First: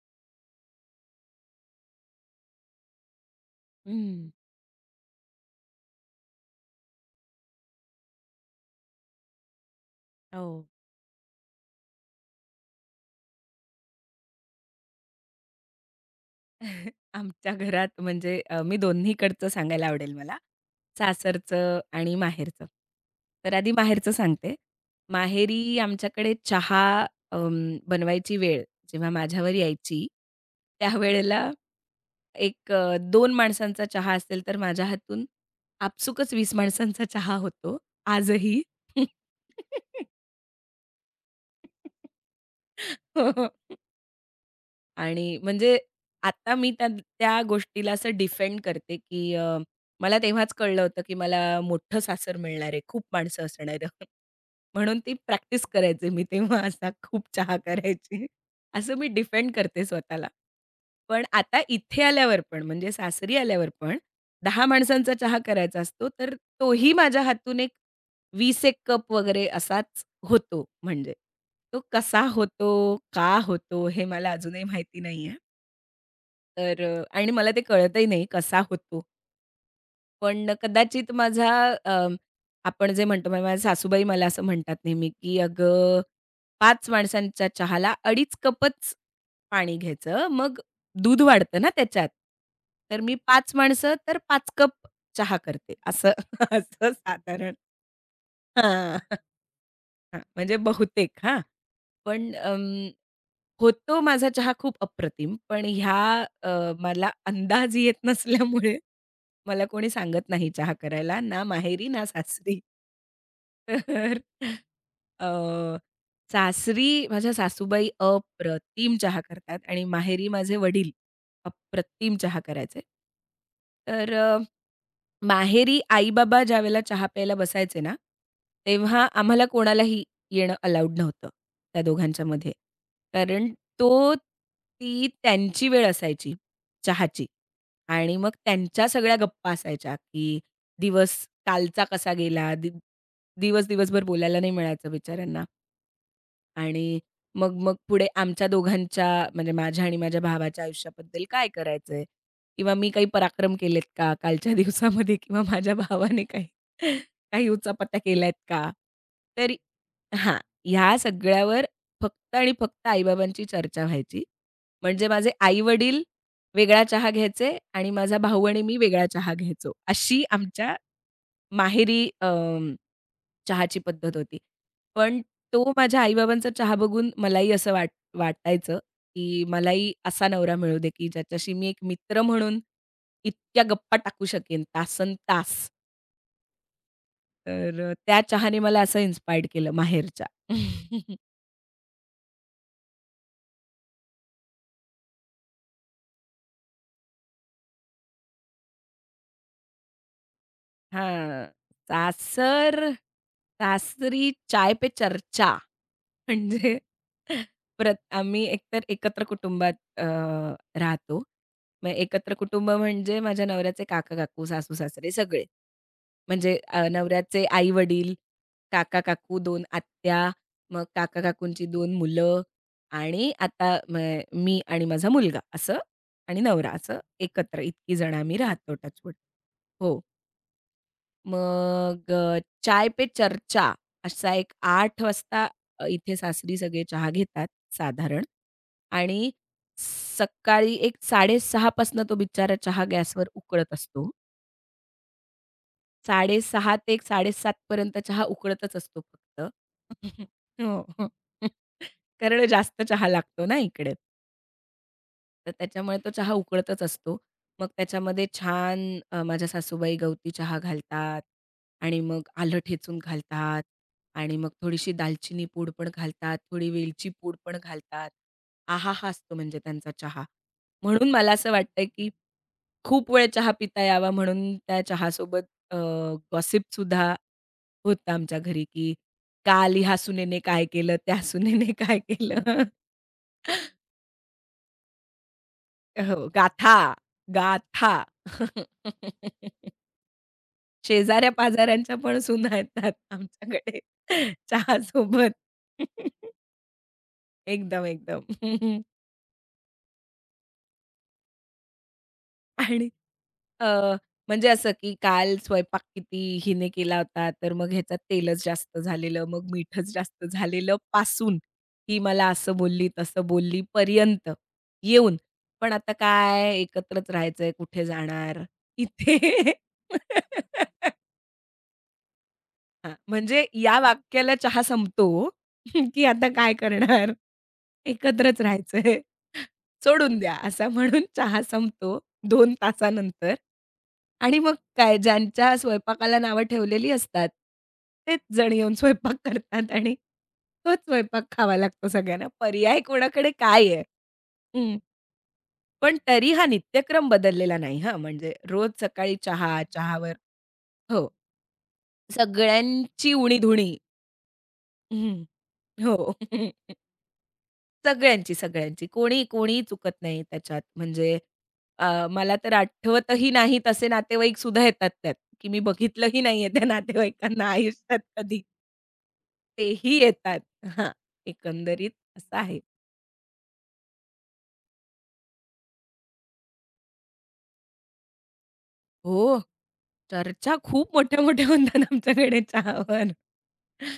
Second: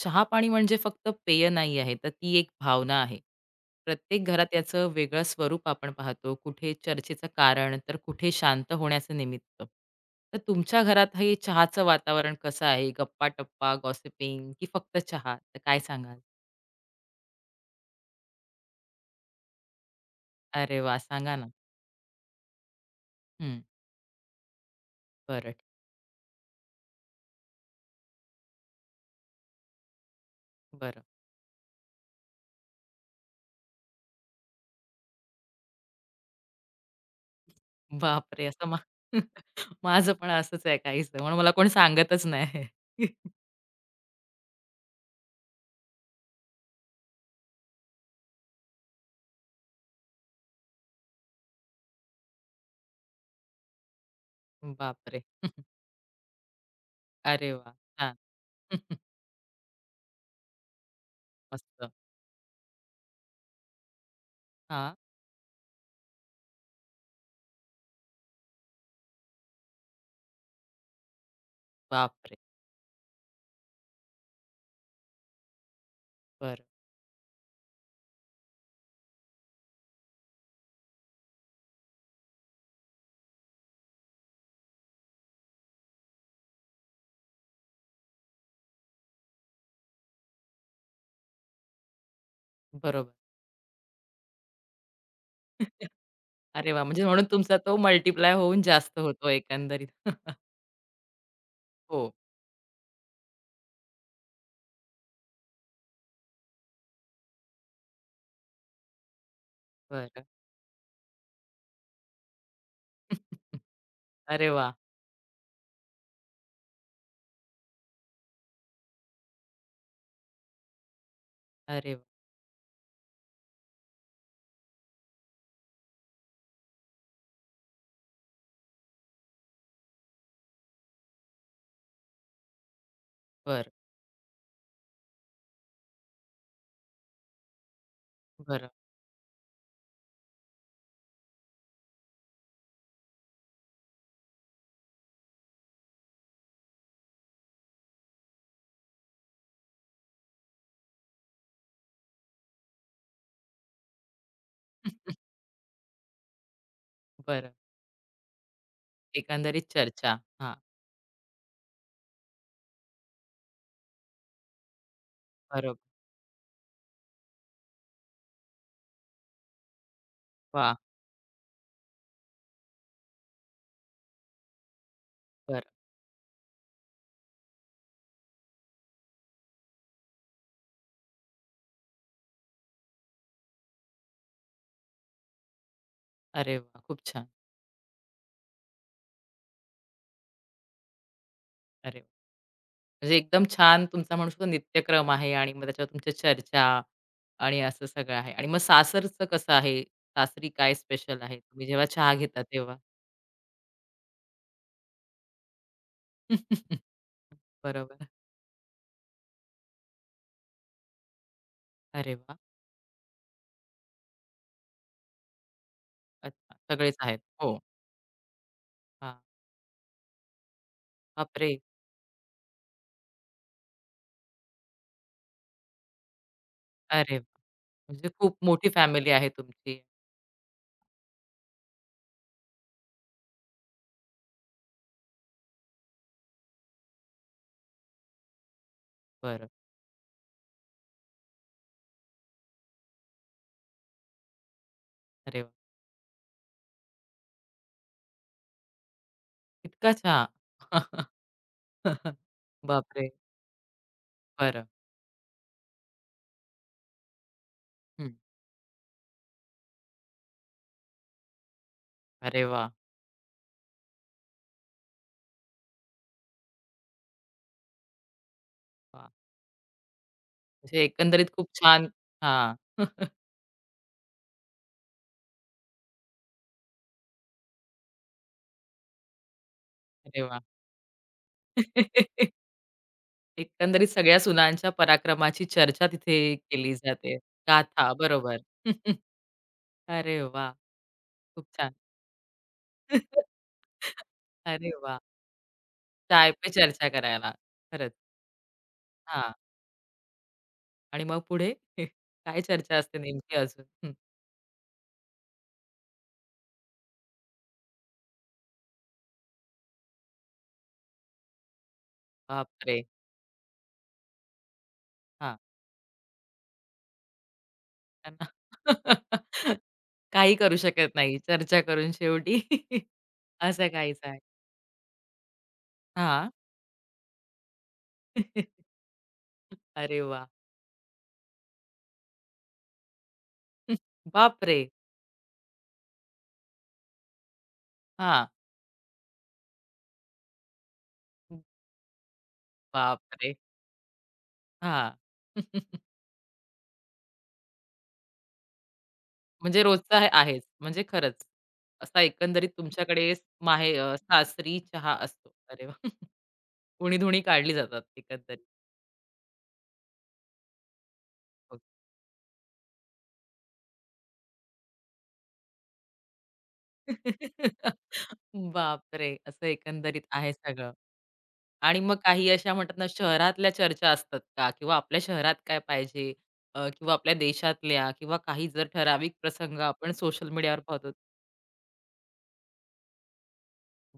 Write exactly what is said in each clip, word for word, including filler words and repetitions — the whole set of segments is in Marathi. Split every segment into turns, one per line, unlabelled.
चहा-पाणी म्हणजे फक्त पेय नाही आहे, तर ती एक भावना आहे. प्रत्येक
हं.
घरात याचं वेगळं स्वरूप आपण पाहतो. कुठे चर्चेचं कारण, तर कुठे शांत होण्याचं निमित्त. तर
हो.
तुमच्या घरात हे चहाचं वातावरण कसं आहे? गप्पा-टप्पा, गॉसिपिंग की फक्त चहा? तर काय सांगाल?
आमच्या घरात म्हणजे अ, मी दोन्हीकडचं सांगायला आवडेल मला.
अरे वाह! सांगा ना.
सासरचं आणि माहेरचं. तर
हं.
आधी माहेरचं सांगते.
बरं, ठीक-
माहेरी आमच्याकडे चहा अं, बनवायची वेळ जेव्हा माझ्यावर यायची,
बरं.
त्यावेळेला एक अ, दोन माणसांचा चहा असेल तर माझ्या हातून आपसुकच वीस माणसांचा चहा होतो
बापरे!
आजही.
असं मा माझं पण असंच आहे काहीसं. म्हणून मला कोण सांगतच नाही.
हो. आणि म्हणजे आता मी त्या त्या गोष्टीला असं डिफेंड करते, की अ, मला तेव्हाच कळलं होतं, की मला मोठं सासर मिळणार आहे, खूप माणसं असणार आहे. म्हणून ती
बापरे!
प्रॅक्टिस करायचे मी तेव्हा असा खूप
अरे
चहा
वाह! छान.
करायची. असं मी डिफेंड करते स्वतःला. पण आता
मस्त.
इथे आल्यावर पण म्हणजे सासरी आल्यावर पण दहा
हां.
माणसांचा चहा करायचा असतो, तर तोही माझ्या हातून एक वीस एक कप वगैरे असाच होतो म्हणजे. तो कसा
बापरे!
होतो, का होतो हे मला अजूनही माहिती नाहीये.
बरं,
तर अ, आणि मला ते कळतही नाही कसा होतो. पण कदाचित माझा अ, आपण जे म्हणतो म्हणजे माझ्या सासूबाई मला असं म्हणतात नेहमी, की "अगं पाच माणसांच्या चहाला अडीच कपच पाणी घ्यायचं, मग दूध वाढतं ना त्याच्यात." तर
बरोबर.
मी पाच माणसं तर पाच कप चहा करते असं
अरे वाह!
असं
म्हणजे म्हणून
साधारण
तुमचा तो मल्टिप्लाय होऊन जास्त
हां,
होतो एकंदरीत.
म्हणजे बहुतेक हां.
हो,
पण अं, होतो माझा चहा खूप अप्रतिम. पण ह्या अ, मला अंदाज येत नसल्यामुळे मला कोणी
बरं.
सांगत नाही चहा करायला, ना माहेरी ना सासरी. तर
अरे वाह!
अ, सासरी माझ्या सासूबाई अप्रतिम चहा करतात आणि माहेरी माझे वडील
अरे वाह!
अप्रतिम चहा करायचे. तर अ, माहेरी आई-बाबा ज्यावेळेला चहा प्यायला बसायचे ना, तेव्हा आम्हाला कोणालाही येणं अलाउड नव्हतं त्या दोघांच्यामध्ये. कारण
बरं,
तो ती त्यांची वेळ असायची चहाची. आणि मग
बरं,
त्यांच्या सगळ्या गप्पा असायच्या, की दिवस कालचा कसा गेला? दि दिवस दिवसभर बोलायला नाही मिळायचं बिचाऱ्यांना आणि मग मग पुढे आमच्या दोघांच्या म्हणजे माझ्या आणि माझ्या भावाच्या आयुष्याबद्दल काय करायचंय? किंवा मी काही पराक्रम केलेत का कालच्या दिवसामध्ये? किंवा माझ्या भावाने काही काही
बरं.
उचापत्या केल्यात का? तर
एकंदरीत चर्चा.
हां.
हां,
ह्या सगळ्यावर फक्त आणि फक्त आई चर्चा व्हायची. म्हणजे माझे
बरोबर.
आई-वडील वेगळा चहा घ्यायचे आणि माझा भाऊ आणि मी वेगळा चहा घ्यायचो. अशी आमच्या
वाह!
माहेरी अ, चहाची पद्धत होती. पण तो
बरं.
माझ्या आई-बाबांचा चहा बघून मलाही असं वाट वाटायचं, की मलाही असा नवरा मिळू दे, की ज्याच्याशी मी एक मित्र म्हणून इतक्या गप्पा टाकू शकेन तासनतास.
अरे वाह! खूप छान.
तर अ, त्या चहाने मला असं इन्स्पायर्ड केलं माहेरच्या.
अरे वाह! म्हणजे एकदम छान तुमचा म्हणू शकतो नित्यक्रम आहे आणि मग त्याच्यावर तुमच्या चर्चा आणि असं सगळं आहे. आणि मग सासरचं कसं आहे? सासरी काय स्पेशल आहे?
हां,
तुम्ही जेव्हा चहा घेता तेव्हा?
सासर सासरी चाय पे चर्चा म्हणजे परत
बरोबर.
आम्ही एकतर एकत्र कुटुंबात अ, राहतो. मग
अरे
एकत्र
वाह!
कुटुंब म्हणजे माझ्या नवऱ्याचे काका-काकू, सासू-सासरे सगळे.
अच्छा.
म्हणजे अ,
सगळेच आहेत.
नवऱ्याचे
हो.
आई-वडील,
हां.
काका-काकू, दोन आत्या, मग
बापरे!
काका-काकूंची दोन मुलं आणि आता म मी आणि माझा मुलगा असं आणि नवरा असं
अरे वाह!
एकत्र इतकी
म्हणजे
जण
खूप
आम्ही
मोठी
राहतो
फॅमिली
टचवूड.
आहे तुमची.
हो. मग अ, चाय पे चर्चा असा एक आठ वाजता अ, इथे सासरी सगळे चहा घेतात साधारण आणि
बरं.
सकाळी एक साडे सहा पासनं तो बिचारा चहा गॅसवर उकळत असतो.
अरे वाह!
साडे सहा ते एक साडे सात पर्यंत चहा उकळतच असतो फक्त.
इतका छान.
हो. कारण जास्त चहा
बापरे!
लागतो ना इकडे.
बरं.
तर त्याच्यामुळे तो चहा उकळतच असतो. मग
हं.
त्याच्यामध्ये छान अ, माझ्या सासूबाई गवती चहा घालतात आणि मग
अरे
आलं
वाह!
ठेचून घालतात आणि मग थोडीशी दालचिनी पूड पण घालतात, थोडी वेलची पूड पण घालतात. आहाहा!
वाह!
असतो म्हणजे त्यांचा चहा.
म्हणजे
म्हणून
एकंदरीत
मला
खूप
असं वाटतं,
छान
की
हां.
खूप वेळ चहा पिता यावा म्हणून त्या चहासोबत अ, गॉसिपसुद्धा होतं आमच्या घरी, की काल ह्या
अरे वाह!
सुनेने काय केलं, त्या सुनेने काय केलं.
एकंदरीत सगळ्या सुनांच्या पराक्रमाची चर्चा
हो,
तिथे केली
गाथा,
जाते. गाथा.
गाथा.
बरोबर. अरे वाह! खूप छान.
शेजाऱ्या-पाजाऱ्यांच्या पण सुना येतात आमच्याकडे
अरे वाह!
चहासोबत.
चाय पे चर्चा करायला.
एकदम,
खरंच.
एकदम.
हां. आणि मग पुढे? काय चर्चा
आणि
असते नेमकी अजून?
अ,
हं.
म्हणजे असं की काल स्वयंपाक किती हिने केला होता, तर मग ह्याच्यात तेलच जास्त झालेलं, मग मीठच जास्त झालेलं पासून ती मला असं
बापरे!
बोलली, तसं बोलली पर्यंत येऊन.
हां.
पण आता काय एकत्रच राहायचंय, कुठे
त्यांना.
जाणार? इथे
काही करू शकत नाही. चर्चा करून शेवटी
हां, म्हणजे
असं
या
काहीच आहे.
वाक्याला चहा संपतो, की आता
हां.
काय करणार? एकत्रच राहायचंय.
अरे
सोडून
वाह!
द्या असं म्हणून चहा संपतो दोन तासानंतर आणि मग
बापरे!
काय ज्यांच्या स्वयंपाकाला नावं ठेवलेली असतात, तेच
हां.
जण येऊन स्वयंपाक करतात आणि तोच स्वयंपाक खावा लागतो सगळ्यांना. पर्याय कोणाकडे
बापरे!
काय आहे? हं,
हां.
पण तरी हा नित्यक्रम बदललेला नाही हां, म्हणजे रोज सकाळी
म्हणजे
चहा,
रोजचा हे
चहावर
आहेच. म्हणजे
हो,
खरंच. असा एकंदरीत
सगळ्यांची
तुमच्याकडे स-
उणी-धुणी.
माहे अ, सासरी चहा असतो. अरे वाह!
हो.
उणी-धुणी काढली जातात
सगळ्यांची,
एकंदरीत.
सगळ्यांची. कोणी कोणीही चुकत नाही त्याच्यात. म्हणजे
हो.
अ, मला तर आठवतही नाहीत असे नातेवाईक सुद्धा येतात त्यात, की मी बघितलंही नाहीये त्या नातेवाईकांना आयुष्यात कधी.
बापरे! असं
तेही
एकंदरीत आहे
येतात.
सगळं.
हां,
आणि
एकंदरीत
मग काही
असं
अशा
आहे.
म्हणतात ना, शहरातल्या चर्चा असतात का? किंवा आपल्या शहरात काय पाहिजे? अ, किंवा आपल्या देशातल्या किंवा काही जर ठराविक
हो.
प्रसंग आपण सोशल
चर्चा
मीडियावर पाहतो.
खूप मोठ्या-मोठ्या होतात आमच्याकडे चहावर.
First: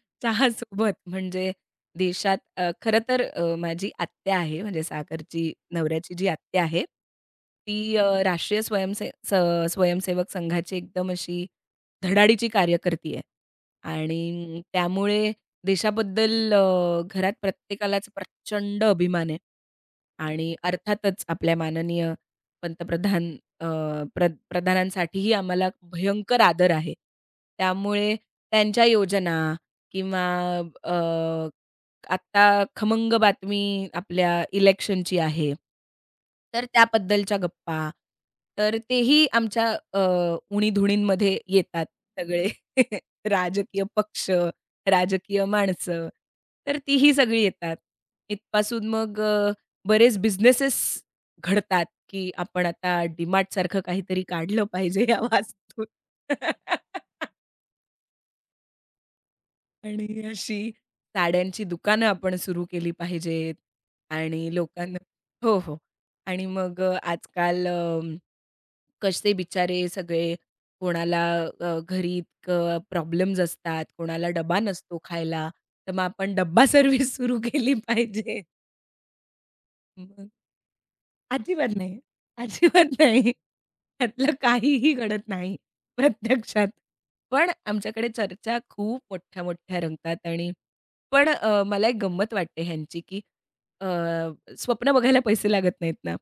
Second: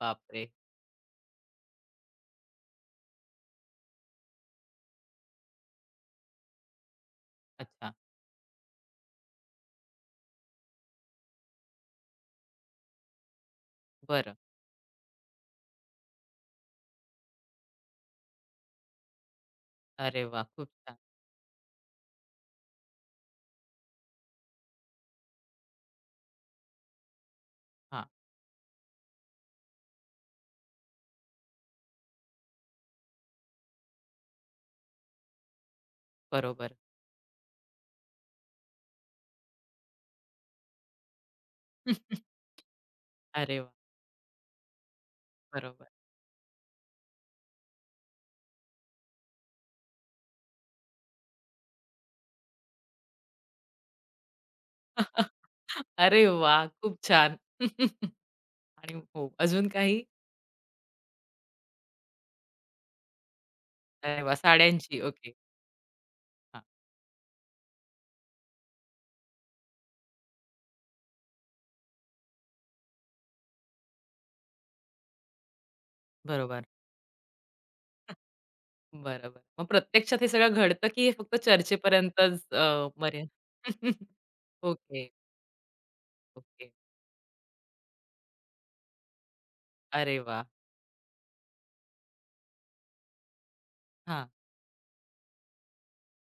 बापरे!
चहासोबत म्हणजे देशात अ, खरं तर अ, माझी आत्या आहे म्हणजे सागरची नवऱ्याची जी आत्या आहे,
अच्छा.
ती अ, राष्ट्रीय स्वयंसे स स्वयंसेवक संघाची एकदम अशी धडाडीची कार्यकर्ती आहे.
बरं.
आणि त्यामुळे देशाबद्दल अ, घरात प्रत्येकालाच प्रचंड अभिमान आहे.
अरे वाह!
आणि
खूप छान.
अर्थातच आपल्या माननीय पंतप्रधान अ, प्र प्रधानांसाठीही आम्हाला भयंकर आदर आहे.
हां,
त्यामुळे त्यांच्या योजना किंवा अ, आत्ता खमंग बातमी आपल्या इलेक्शनची आहे. तर
बरोबर.
त्याबद्दलच्या गप्पा, तर तेही आमच्या अ, उणीधुणींमध्ये येतात सगळे.
अरे वाह!
राजकीय पक्ष, राजकीय
बरोबर.
माणसं, तर तीही सगळी येतात. इथपासून मग अ, बरेच बिझनेसेस घडतात, की आपण आता DMartसारखं काहीतरी काढलं पाहिजे या वास्तूत.
अरे वा, खूप छान. आणि हो, अजून काही?
आणि अशी साड्यांची दुकानं आपण सुरू केली पाहिजेत
अरे वाह!
आणि लोकांना
साड्यांची. ओके.
हो, हो. आणि
हां,
मग अ, आजकाल अ, कसे बिचारे सगळे कोणाला अ, घरी इतकं प्रॉब्लेम्स असतात, कोणाला डबा नसतो खायला, तर मग आपण
बरोबर.
डब्बा सर्व्हिस सुरू केली पाहिजे.
बरोबर. मग प्रत्यक्षात हे
मग
सगळं घडतं, की हे फक्त
अजिबात नाही.
चर्चेपर्यंतच अ,
अजिबात
मर्या
नाही. त्यातलं काहीही
ओके,
घडत नाही
ओके.
प्रत्यक्षात. पण आमच्याकडे चर्चा खूप मोठ्या-मोठ्या
अरे
रंगतात
वाह!
आणि पण अ, मला एक गंमत वाटते ह्यांची, की अ,
हां,
स्वप्न बघायला पैसे लागत नाहीत ना,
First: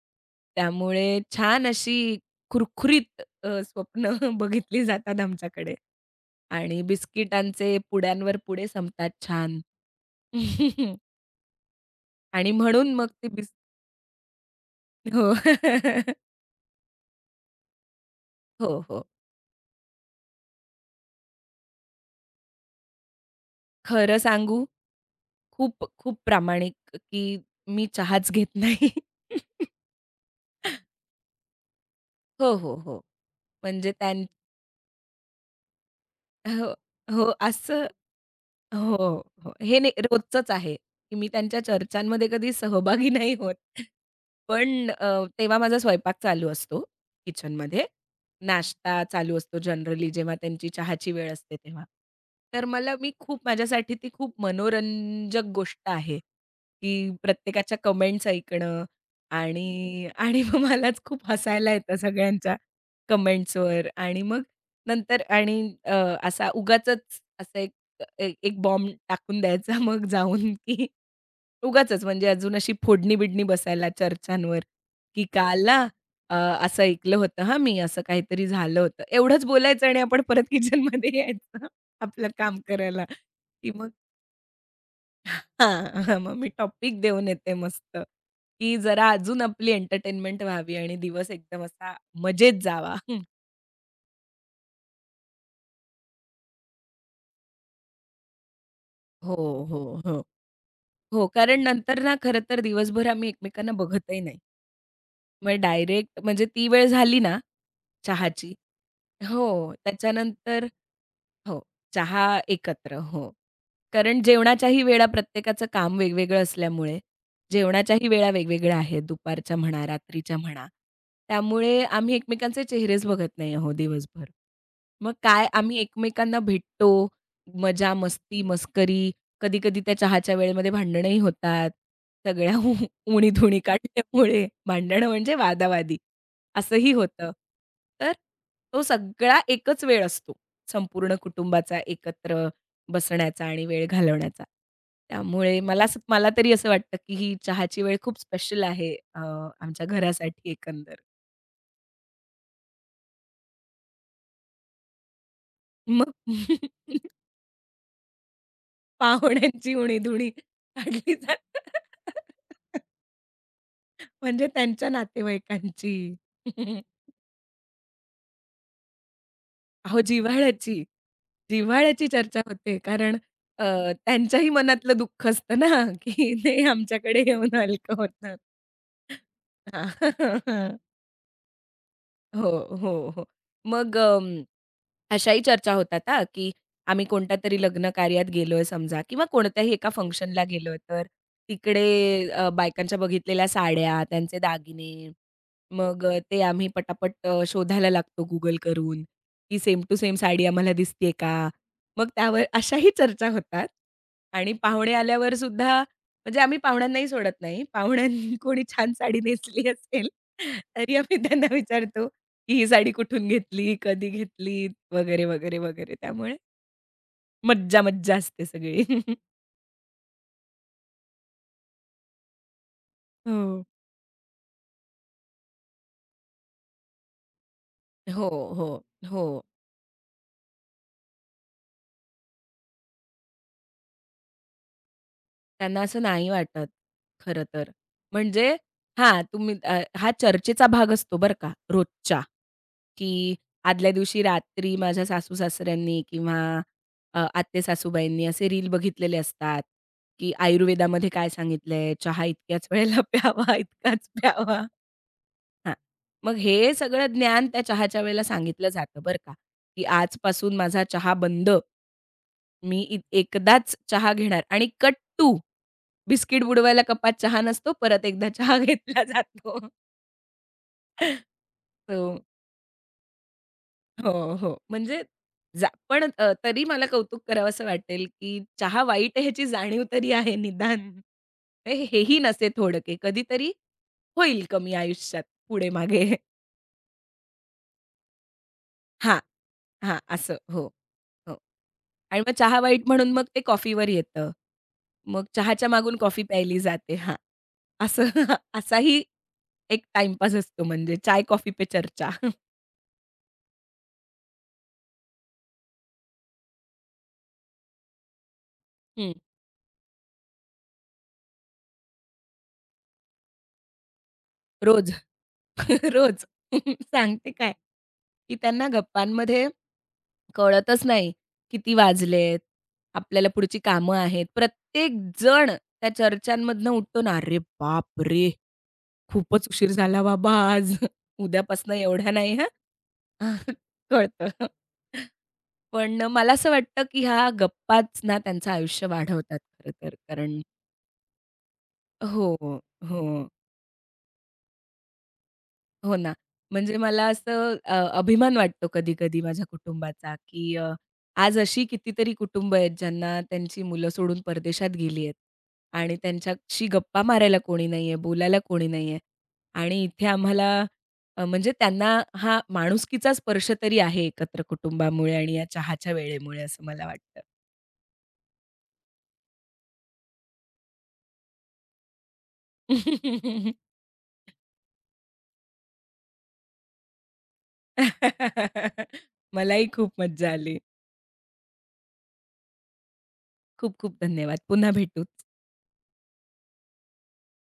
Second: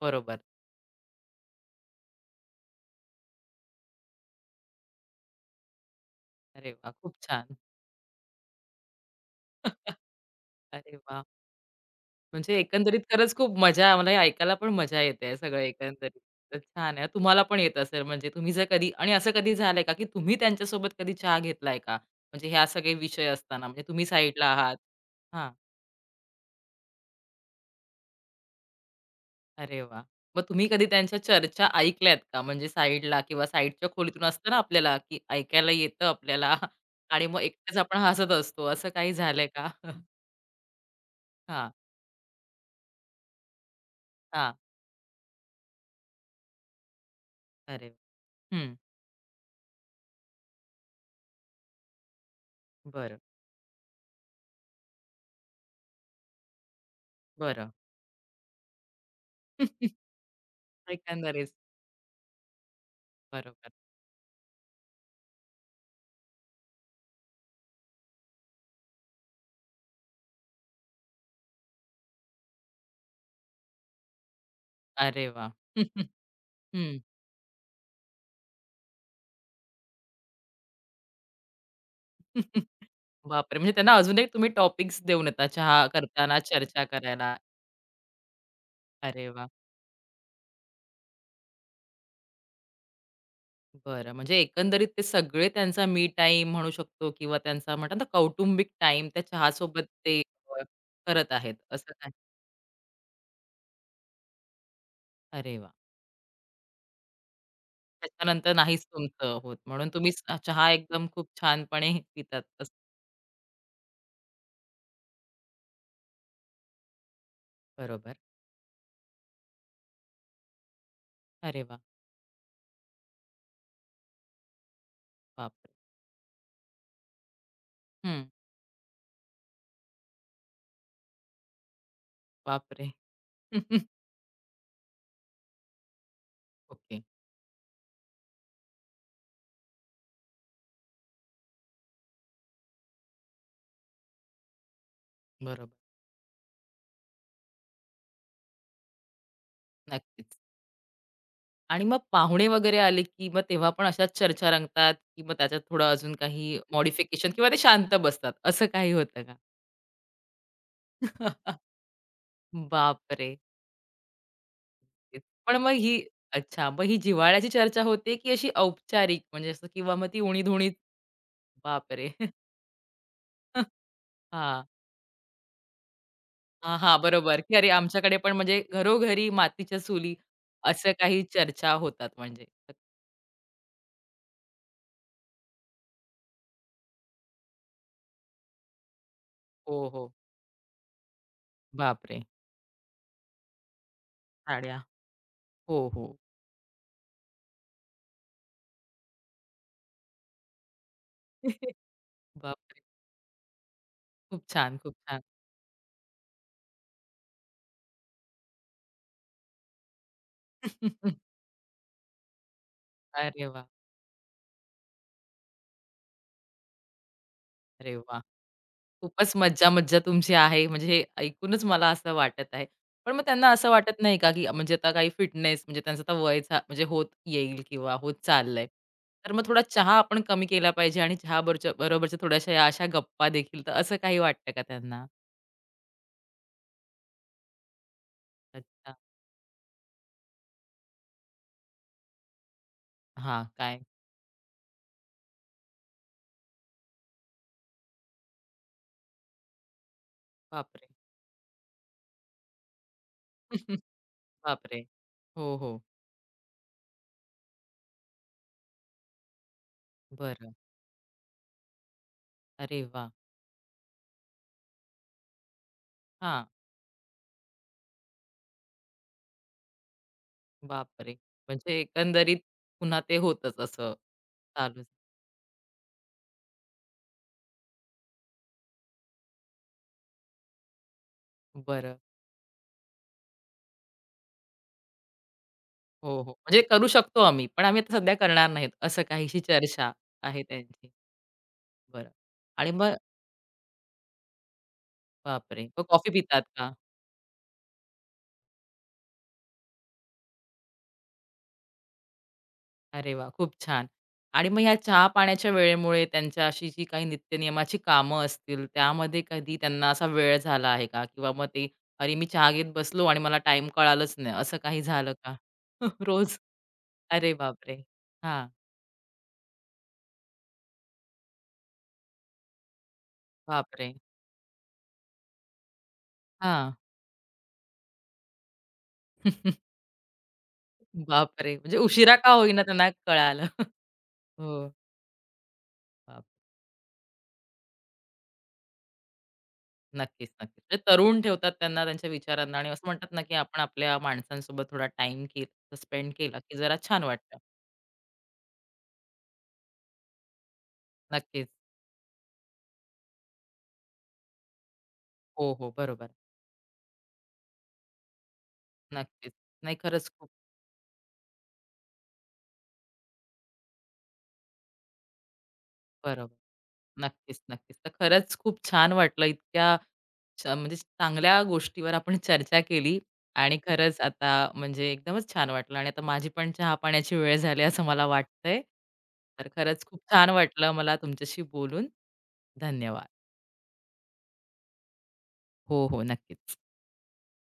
बरोबर.
त्यामुळे छान अशी खुरखुरीत अ, स्वप्न बघितली जातात आमच्याकडे
अरे
आणि
वाह! खूप छान.
बिस्किटांचे पुड्यांवर पुडे संपतात छान.
अरे वाह!
आणि
म्हणजे
म्हणून
एकंदरीत
मग ती
खरंच
बिस
खूप मजा मला हे ऐकायला पण मजा येते
हो.
आहे सगळं एकंदरीत. तर छान आहे. तुम्हाला पण येत असेल म्हणजे तुम्ही जर
हो,
कधी
हो.
आणि असं कधी झालंय का, की तुम्ही त्यांच्यासोबत कधी चहा घेतलाय का? म्हणजे ह्या सगळे विषय असताना म्हणजे तुम्ही
खरं
साइडला
सांगू
आहात हां,
खूप, खूप प्रामाणिक की मी चहाच घेत नाही.
अरे वाह! मग तुम्ही कधी त्यांच्या चर्चा ऐकल्यात का?
हो,
म्हणजे
हो, हो.
साइडला किंवा साइडच्या
म्हणजे त्यां
खोलीतून असतं ना आपल्याला, की ऐकायला येतं आपल्याला
हो, हो,
आणि मग एकटेच
असं
आपण हसत असतो. असं
हो,
काही झालंय
हो.
का?
हे नाही रोजचंच आहे, की मी त्यांच्या
हां,
चर्चांमध्ये कधी सहभागी नाही होत.
हां.
पण अ, तेव्हा माझा स्वयंपाक चालू असतो किचनमध्ये.
अरे वा. हं.
नाश्ता चालू असतो जनरली जेव्हा त्यांची चहाची वेळ असते तेव्हा. तर मला मी
बरं,
खूप माझ्यासाठी ती खूप मनोरंजक गोष्ट आहे, की
बरं.
प्रत्येकाच्या कमेंट्स ऐकणं आणि आणि मग मलाच खूप
एकंदरीत
हसायला येतं सगळ्यांच्या
बरोबर.
कमेंट्सवर आणि मग नंतर आणि अ, असा उगाचच असं ए एक बॉम्ब टाकून द्यायचा मग जाऊन की उगाचच म्हणजे अजून अशी फोडणी-बिडणी बसायला चर्चांवर, की
अरे वाह!
"काल ना अ, असं
हं.
ऐकलं होतं हां मी, असं काहीतरी झालं होतं." एवढंच बोलायचं आणि आपण परत किचनमध्ये यायचं आपलं काम करायला,
बापरे!
की
म्हणजे
मग
त्यांना अजून एक तुम्ही टॉपिक्स देऊन येता चहा
हां, हां, मग
करताना
मी
चर्चा
टॉपिक देऊन
करायला.
येते मस्त, की जरा
अरे
अजून
वाह!
आपली एंटरटेनमेंट व्हावी आणि दिवस एकदम असा मजेत जावा. हं.
बरं. म्हणजे एकंदरीत ते सगळे त्यांचा मी टाईम म्हणू शकतो किंवा त्यांचा म्हणतात ना कौटुंबिक टाईम त्या
हो, हो,
चहासोबत ते
हो.
अ,
हो,
करत आहेत
कारण
असं
नंतर
काय?
ना खरं तर दिवसभर आम्ही एकमेकांना बघतही नाही. मग
अरे वाह!
डायरेक्ट म्हणजे ती वेळ झाली ना
त्याच्यानंतर
चहाची
नाहीच तुमचं
हो,
होत म्हणून तुम्ही स-
त्याच्यानंतर
चहा एकदम खूप
हो,
छानपणे
चहा
पितात असं.
एकत्र. हो. कारण जेवणाच्याही वेळा प्रत्येकाचं काम वेगवेगळं असल्यामुळे जेवणाच्याही
बरोबर.
वेळा वेगवेगळ्या आहेत, दुपारच्या म्हणा, रात्रीच्या म्हणा.
अरे वाह!
त्यामुळे आम्ही एकमेकांचे चेहरेच बघत नाही आहोत दिवसभर. मग काय
बापरे!
आम्ही एकमेकांना भेटतो, मजा,
हं.
मस्ती, मस्करी कधी-कधी त्या चहाच्या वेळेमध्ये भांडणंही होतात. सगळ्या उ
बापरे!
उणी-धुणी काढल्यामुळे भांडणं म्हणजे वादावादी असंही
ओके.
होतं. तर तो सगळा एकच वेळ असतो संपूर्ण कुटुंबाचा एकत्र बसण्याचा आणि वेळ घालवण्याचा. त्यामुळे
बरोबर.
मला असं मला तरी असं वाटतं, की ही चहाची वेळ खूप स्पेशल आहे अ, आमच्या
नक्कीच.
घरासाठी एकंदर.
आणि मग पाहुणे वगैरे आले, की मग तेव्हा पण अशाच चर्चा रंगतात, की मग त्याच्यात थोडं
मग
अजून काही मॉडिफिकेशन किंवा ते शांत बसतात, असं काही होतं का?
पाहुण्यांची उणी-धुणी काढली जाते.
बापरे!
म्हणजे त्यांच्या
पण मग ही
नातेवाईकांची.
अच्छा, मग ही जिव्हाळ्याची चर्चा होते, की अशी औपचारिक म्हणजे असं किंवा
अहो,
मग ती उणी-धुणी
जिव्हाळ्याची. जिव्हाळ्याची
बापरे!
चर्चा होते. कारण अ, त्यांच्याही
हां.
मनातलं दुःख असतं ना, की ते
हां, हां.
आमच्याकडे
बरोबर, की
येऊन
अरे
हलकं
आमच्याकडे पण
होतं.
म्हणजे घरोघरी मातीच्या
हां.
चुली असं काही चर्चा होतात म्हणजे.
हो, हो, हो. मग अं अशाही चर्चा होतात हां, की आम्ही कोणत्यातरी लग्न कार्यात गेलोय समजा किंवा कोणत्याही
हो,
एका
हो.
फंक्शनला गेलोय तर तिकडे
बापरे!
अ, बायकांच्या बघितलेल्या साड्या, त्यांचे
साड्या.
दागिने,
हो,
मग
हो.
अ, ते आम्ही पटापट अ, शोधायला लागतो Google करून, की सेम टू सेम साडी आम्हाला दिसतीये का? मग त्यावर
बापरे!
अशाही चर्चा होतात
खूप
आणि
छान,
पाहुणे
खूप छान.
आल्यावर सुद्धा म्हणजे आम्ही पाहुण्यांनाही सोडत नाही. पाहुण्यांनी कोणी छान साडी नेसली असेल, तरी आम्ही त्यांना विचारतो की ही साडी कुठून
अरे वाह!
घेतली, कधी घेतली वगैरे, वगैरे, वगैरे. त्यामुळे मज्जा,
अरे
मज्जा
वाह!
असते सगळी.
खूपच मज्जा-मज्जा तुमची आहे. म्हणजे हे ऐकूनच मला असं वाटत आहे. पण मग त्यांना
हो.
असं वाटत नाही का, की म्हणजे आता काही फिटनेस म्हणजे त्यांचं आता वय झा म्हणजे होत येईल किंवा होत
हो,
चाललंय.
हो, हो.
तर मग थोडा चहा आपण कमी केला पाहिजे आणि चहा बरोच्या बरोबरच्या थोड्याशा या अशा गप्पा देखील, तर असं काही वाटतं का त्यांना?
त्यांना असं नाही वाटत खरं तर. म्हणजे
अच्छा.
हां, तुम्ही अ, हा चर्चेचा भाग असतो बरं का रोजच्या, की
हां, काय?
आदल्या दिवशी रात्री माझ्या सासू-सासऱ्यांनी किंवा अ, आत्ते-सासूबाईंनी असे रील बघितलेले असतात, की
बापरे!
आयुर्वेदामध्ये काय सांगितलंय, चहा इतक्याच वेळेला प्यावा, इतकाच प्यावा.
बापरे! हो,
हां.
हो.
मग हे सगळं ज्ञान त्या चहाच्या वेळेला सांगितलं जातं बरं का, की
बरं.
आजपासून माझा चहा बंद. मी
अरे
इ
वाह!
एकदाच चहा घेणार आणि कट टू बिस्किट
हां.
बुडवायला कपात चहा नसतो. परत एकदा चहा घेतला जातो.
बापरे! म्हणजे
सो
एकंदरीत पुन्हा ते होतंच असं
हो, हो.
चालूच.
म्हणजे जा पण अ, तरी मला कौतुक करावंसं वाटेल, की चहा वाईट आहे ह्याची जाणीव तरी आहे निदान. हे
बरं.
हेही नसे थोडके. कधीतरी होईल कमी आयुष्यात पुढे-मागे.
हो, हो. म्हणजे करू शकतो आम्ही, पण आम्ही आता सध्या करणार नाहीत, असं
हां.
काहीशी चर्चा
हां, असं.
आहे
हो,
त्यांची.
हो.
बरं
आणि मग चहा
आणि
वाईट
मग
म्हणून मग ते कॉफीवर येतं. मग
बापरे!
चहाच्या
मग
मागून
कॉफी
कॉफी
पितात
प्यायली
का?
जाते. हां, असं असाही एक टाईमपास असतो म्हणजे चाय कॉफी पे चर्चा.
अरे वा, खूप छान. आणि मग ह्या चहा-पाण्याच्या वेळेमुळे त्यांच्या अशी जी काही नित्यनियमाची कामं असतील,
हं,
त्यामध्ये कधी त्यांना असा वेळ झाला आहे का? किंवा मग ते, "अरे, मी चहा घेत बसलो आणि मला टाईम कळालंच नाही," असं काही
रोज,
झालं का?
रोज.
रोज?
सांगते
अरे
काय,
बापरे!
की
हां.
त्यांना गप्पांमध्ये कळतच नाही किती वाजलेत, आपल्याला पुढची
बापरे!
कामं आहेत. प्रत्येक जण त्या चर्चांमधनं
हां.
उठतो ना, "अरे बापरे!" खूपच उशीर झाला बाबा आज.
बापरे!
उद्यापासनं
म्हणजे
एवढ्या
उशिरा का
नाही हां.
होईना त्यांना कळालं.
कळतं.
हो.
पण अ,
बाप
मला असं वाटतं, की ह्या गप्पाच ना त्यांचं आयुष्य वाढवतात खरं तर.
नक्कीच,
कारण
नक्कीच. म्हणजे तरुण ठेवतात त्यांना त्यांच्या
हो,
विचारांना आणि असं
हो.
म्हणतात ना, की आपण आपल्या माणसांसोबत थोडा टाईम के
हो
स्पेंड
ना.
केला, की जरा
म्हणजे
छान
मला
वाटतं.
असं अ, अभिमान वाटतो कधी-कधी माझ्या कुटुंबाचा, की अ, आज
नक्कीच.
अशी कितीतरी कुटुंबं आहेत ज्यांना त्यांची मुलं सोडून परदेशात गेली आहेत
हो, हो.
आणि
बरोबर.
त्यांच्याशी गप्पा मारायला कोणी नाहीये, बोलायला कोणी नाहीये
नक्कीच. नाही
आणि इथे
खरंच खूप
आम्हाला अ, म्हणजे त्यांना हा माणुसकीचा स्पर्श तरी आहे एकत्र कुटुंबामुळे आणि या चहाच्या
बरोबर.
वेळेमुळे असं मला वाटतं.
नक्कीच, नक्कीच. तर खरंच खूप छान वाटलं इतक्या छ म्हणजे चांगल्या गोष्टीवर आपण चर्चा केली आणि खरंच आता म्हणजे एकदमच छान वाटलं आणि आता माझी पण चहा-पाण्याची वेळ झाली असं मला वाटतंय. तर
मलाही
खरंच
खूप
खूप छान
मज्जा आली.
वाटलं मला तुमच्याशी बोलून. धन्यवाद.
खूप खूप धन्यवाद. पुन्हा भेटूच.
हो, हो. नक्कीच.